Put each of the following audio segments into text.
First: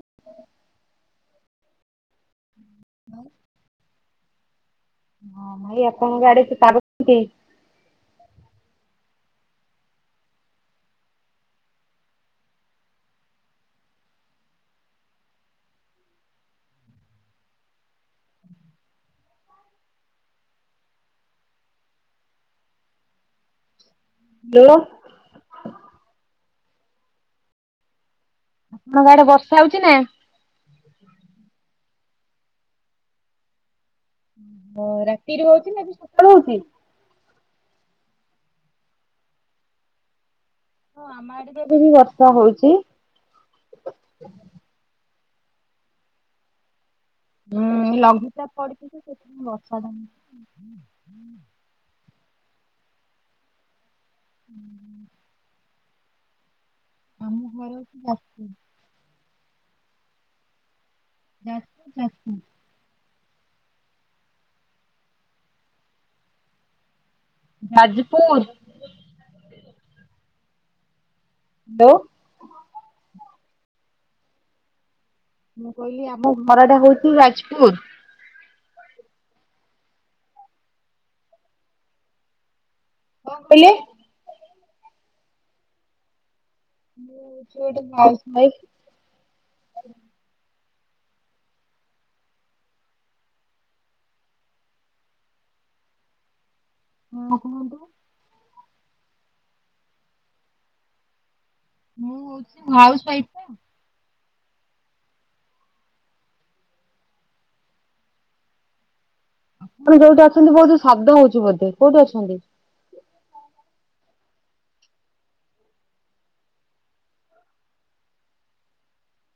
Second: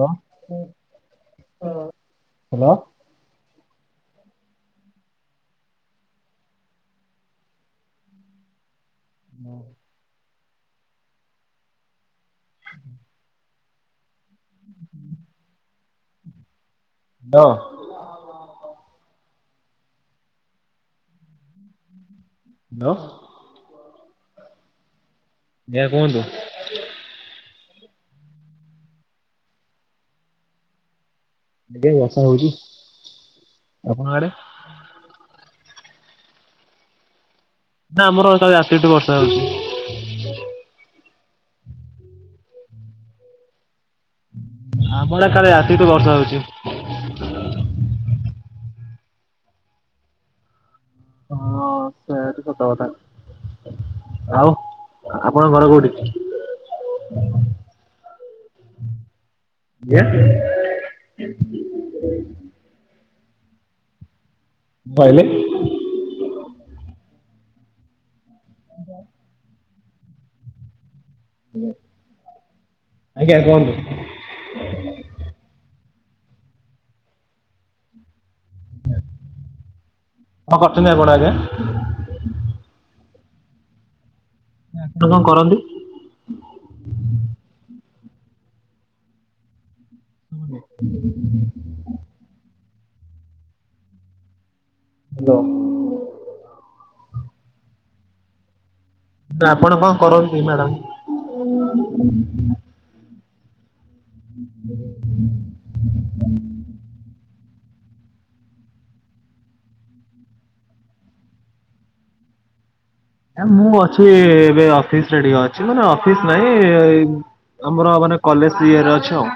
Hello, hello. ଭାଇ ହଁ ଭାଇ ଆପଣଙ୍କ ଆଡେ ସେ [inaudible] [unintelligible] ବ ଦ ବେଳ ଜ୍ଞା କୁହନ୍ତୁ। ତୋମ ଆଡେ ବର୍ଷା ହଉଚି ନା? ଏଠି ବର୍ଷା ହଉଚି। ଆପଣଙ୍କ ଆଡେ? ହଁ ରାତିରୁ ହଉଛି ନା ଏବେ ସକାଳୁ ହଉଛି? ନା ଆମର କାଲି ରାତିଠୁ ବର୍ଷା ହଉଛି। ହଁ ଆମ ଆଡେ ଏବେ ବି ବର୍ଷା ହଉଛି। ଆମ ଆଡେ କାଲି ରାତି ଠୁ ବର୍ଷା ହଉଚି। ହୁଁ ଲଘୁଚାପ ପଡିଚି ଯେ ସେଥିପାଇଁ ବର୍ଷା [unintelligible] ହଁ ସେ ସତ କଥା। ଆଉ ଆ, ଆପଣଙ୍କ ଘର କୋଉଠି? ଆମ ଘର ସେ [unintelligible] ଯେ [inaudible] ଯାଜପୁ, ଯାଜପୁ। ବୋଇଲେ ଯାଜପୁର। [inaudible] ହ୍ୟାଲୋ ଆଜ୍ଞା କୁହନ୍ତୁ। ମୁଁ କହିଲି ଆମ ଘର ଟା ହଉଚି ଯାଜପୁର। କଣ କରୁଛନ୍ତି ଆପଣ ଆଜ୍ଞା? କଣ କହିଲେ? ଆପଣ କଣ କରନ୍ତି? ମୁଁ ସେଇଠି [unintelligible] ହାଲୋ। ହଁ କୁହନ୍ତୁ। ତ ଆପଣ କଁ କରନ୍ତି ମ୍ୟାଡାମ୍। ହଉଛି ସେ ମୁଁ ହାଉସ୍ ୱାଇଫ ପା। [unintelligible] ଆପଣ ଯୋଉଠି ଅଛନ୍ତି ବୋହୁତୁ ଶବ୍ଦ ହୋଉଚି ବୋଧେ କୋଉଠି ଅଛନ୍ତି। ଆଁ ମୁଁ ଅଛି ଏବେ ଅଫିସ୍ ରେ ଟିକେ ଅଛି ମାନେ ଅଫିସ ନାଇଁ ଇଏ ଏଇ ଆମର ମାନେ କଲେଜ ଇଏରେ ଅଛି ଆଉ।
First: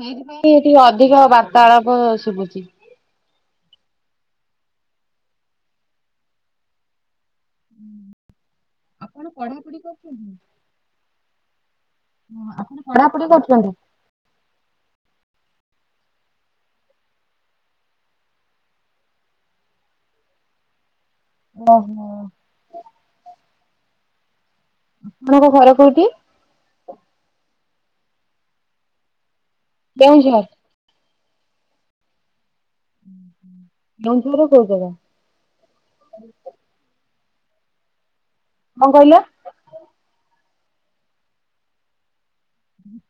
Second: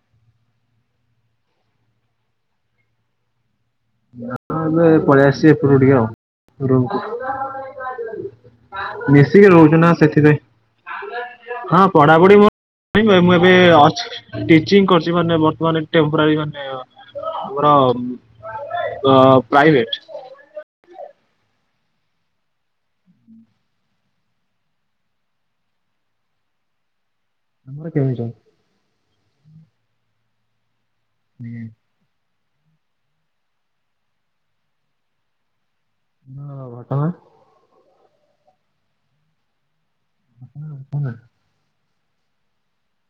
ସେଇଥିପାଇଁ ଟିକେ ଅଧିକ ବାର୍ତ୍ତାଳାପ ଶୁବୁଚି। ନାଁ ମୁଁ ଏବେ ପଳେଇ ଆସିଚି ଏପଟକୁ ଟିକେ ଆଉ ଦୂରକୁ ଆପଣ ମିଶିକି ରୋହୁଚୁ ପଢାପଢି ନା କରୁଛନ୍ତି? ସେଥିପାଇଁ। ହଁ ପଢାପଢି ଆପଣ ମୋର୍ ପଢାପଢି ମୁଁ ଏବେ କରୁଛନ୍ତି? ଅଛି। ଟିଚିଙ୍ଗି କରିଚି ମାନେ ବର୍ତ୍ତମାନ ଏ ଟେମ୍ପ୍ରାରି ମାନେ ଆମର ଅଁ ପ୍ରାଇଭେଟ୍। ଓହୋ। ଆପଣଙ୍କ ଘର କୋଉଠି? ଆମର କେଉଁଝର। କେଉଁଝର। ହୁଁ। ଉଁହୁଁ କେଉଁଝର ର କୋଉ ଜାଗା। [unintelligible] ଘଟଗାଁ। କଁ କହିଲ? [unintelligible]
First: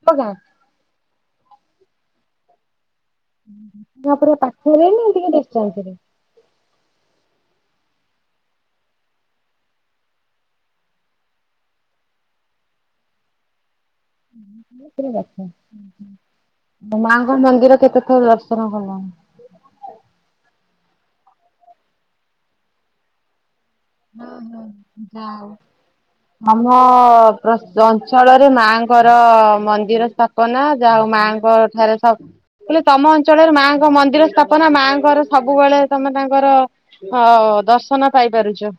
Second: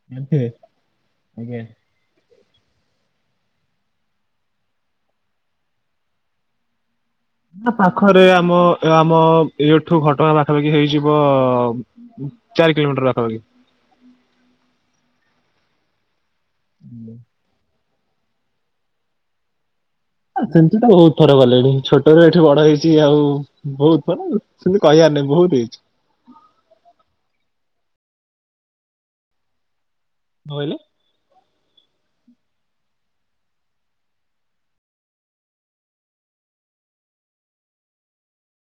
କୋଉ ଗାଁ? ଏବେ ଆଜ୍ଞା। [inaudible] ପୁରା ପାଖେରେ ନା ଟିକେ ଡିଷ୍ଟାନ୍ସରେ। ନେ ପାଖରେ ଆମ ଆମ ଏଠୁ ଘଟଗାଁ ପାଖାପାଖି ହେଇଯିବ ଉଁ ଚାରି କିଲୋମିଟର ପାଖାପାଖି। ପୁରା ପାଖ ଉଁହୁଁ ଉ ମାଆଙ୍କର ମନ୍ଦିର କେତେଥର ଦର୍ଶନ କଲଣି। ଆ ସେମିତି ତ ବୋହୁତ ଥର ଗଲେଣି ଛୋଟୋରୁ ଏଠି ବଡ ହେଇଚି ଆଉ। ବୋହୁତ ହଁ ମାନେ ସେମିତି କହିବାର ନାହିଁ ବୋହୁତ ହେଇଛି। ମମ ପ୍ରସ ଅଞ୍ଚଳରେ ମାଆଙ୍କର ମନ୍ଦିର ସ୍ଥା କଣ କନା କହିଲେ? ଯାଉ ମାଆଙ୍କ ଠାରେ ସବ କହିଲି ତମ ଅଞ୍ଚଳରେ ମାଆଙ୍କ ମନ୍ଦିର ସ୍ଥାପନା ମାଆଙ୍କର ସବୁବୋଳେ ତମେ ତାଙ୍କର ହଁ ଦର୍ଶନ ପାଇପାରୁଚୁ।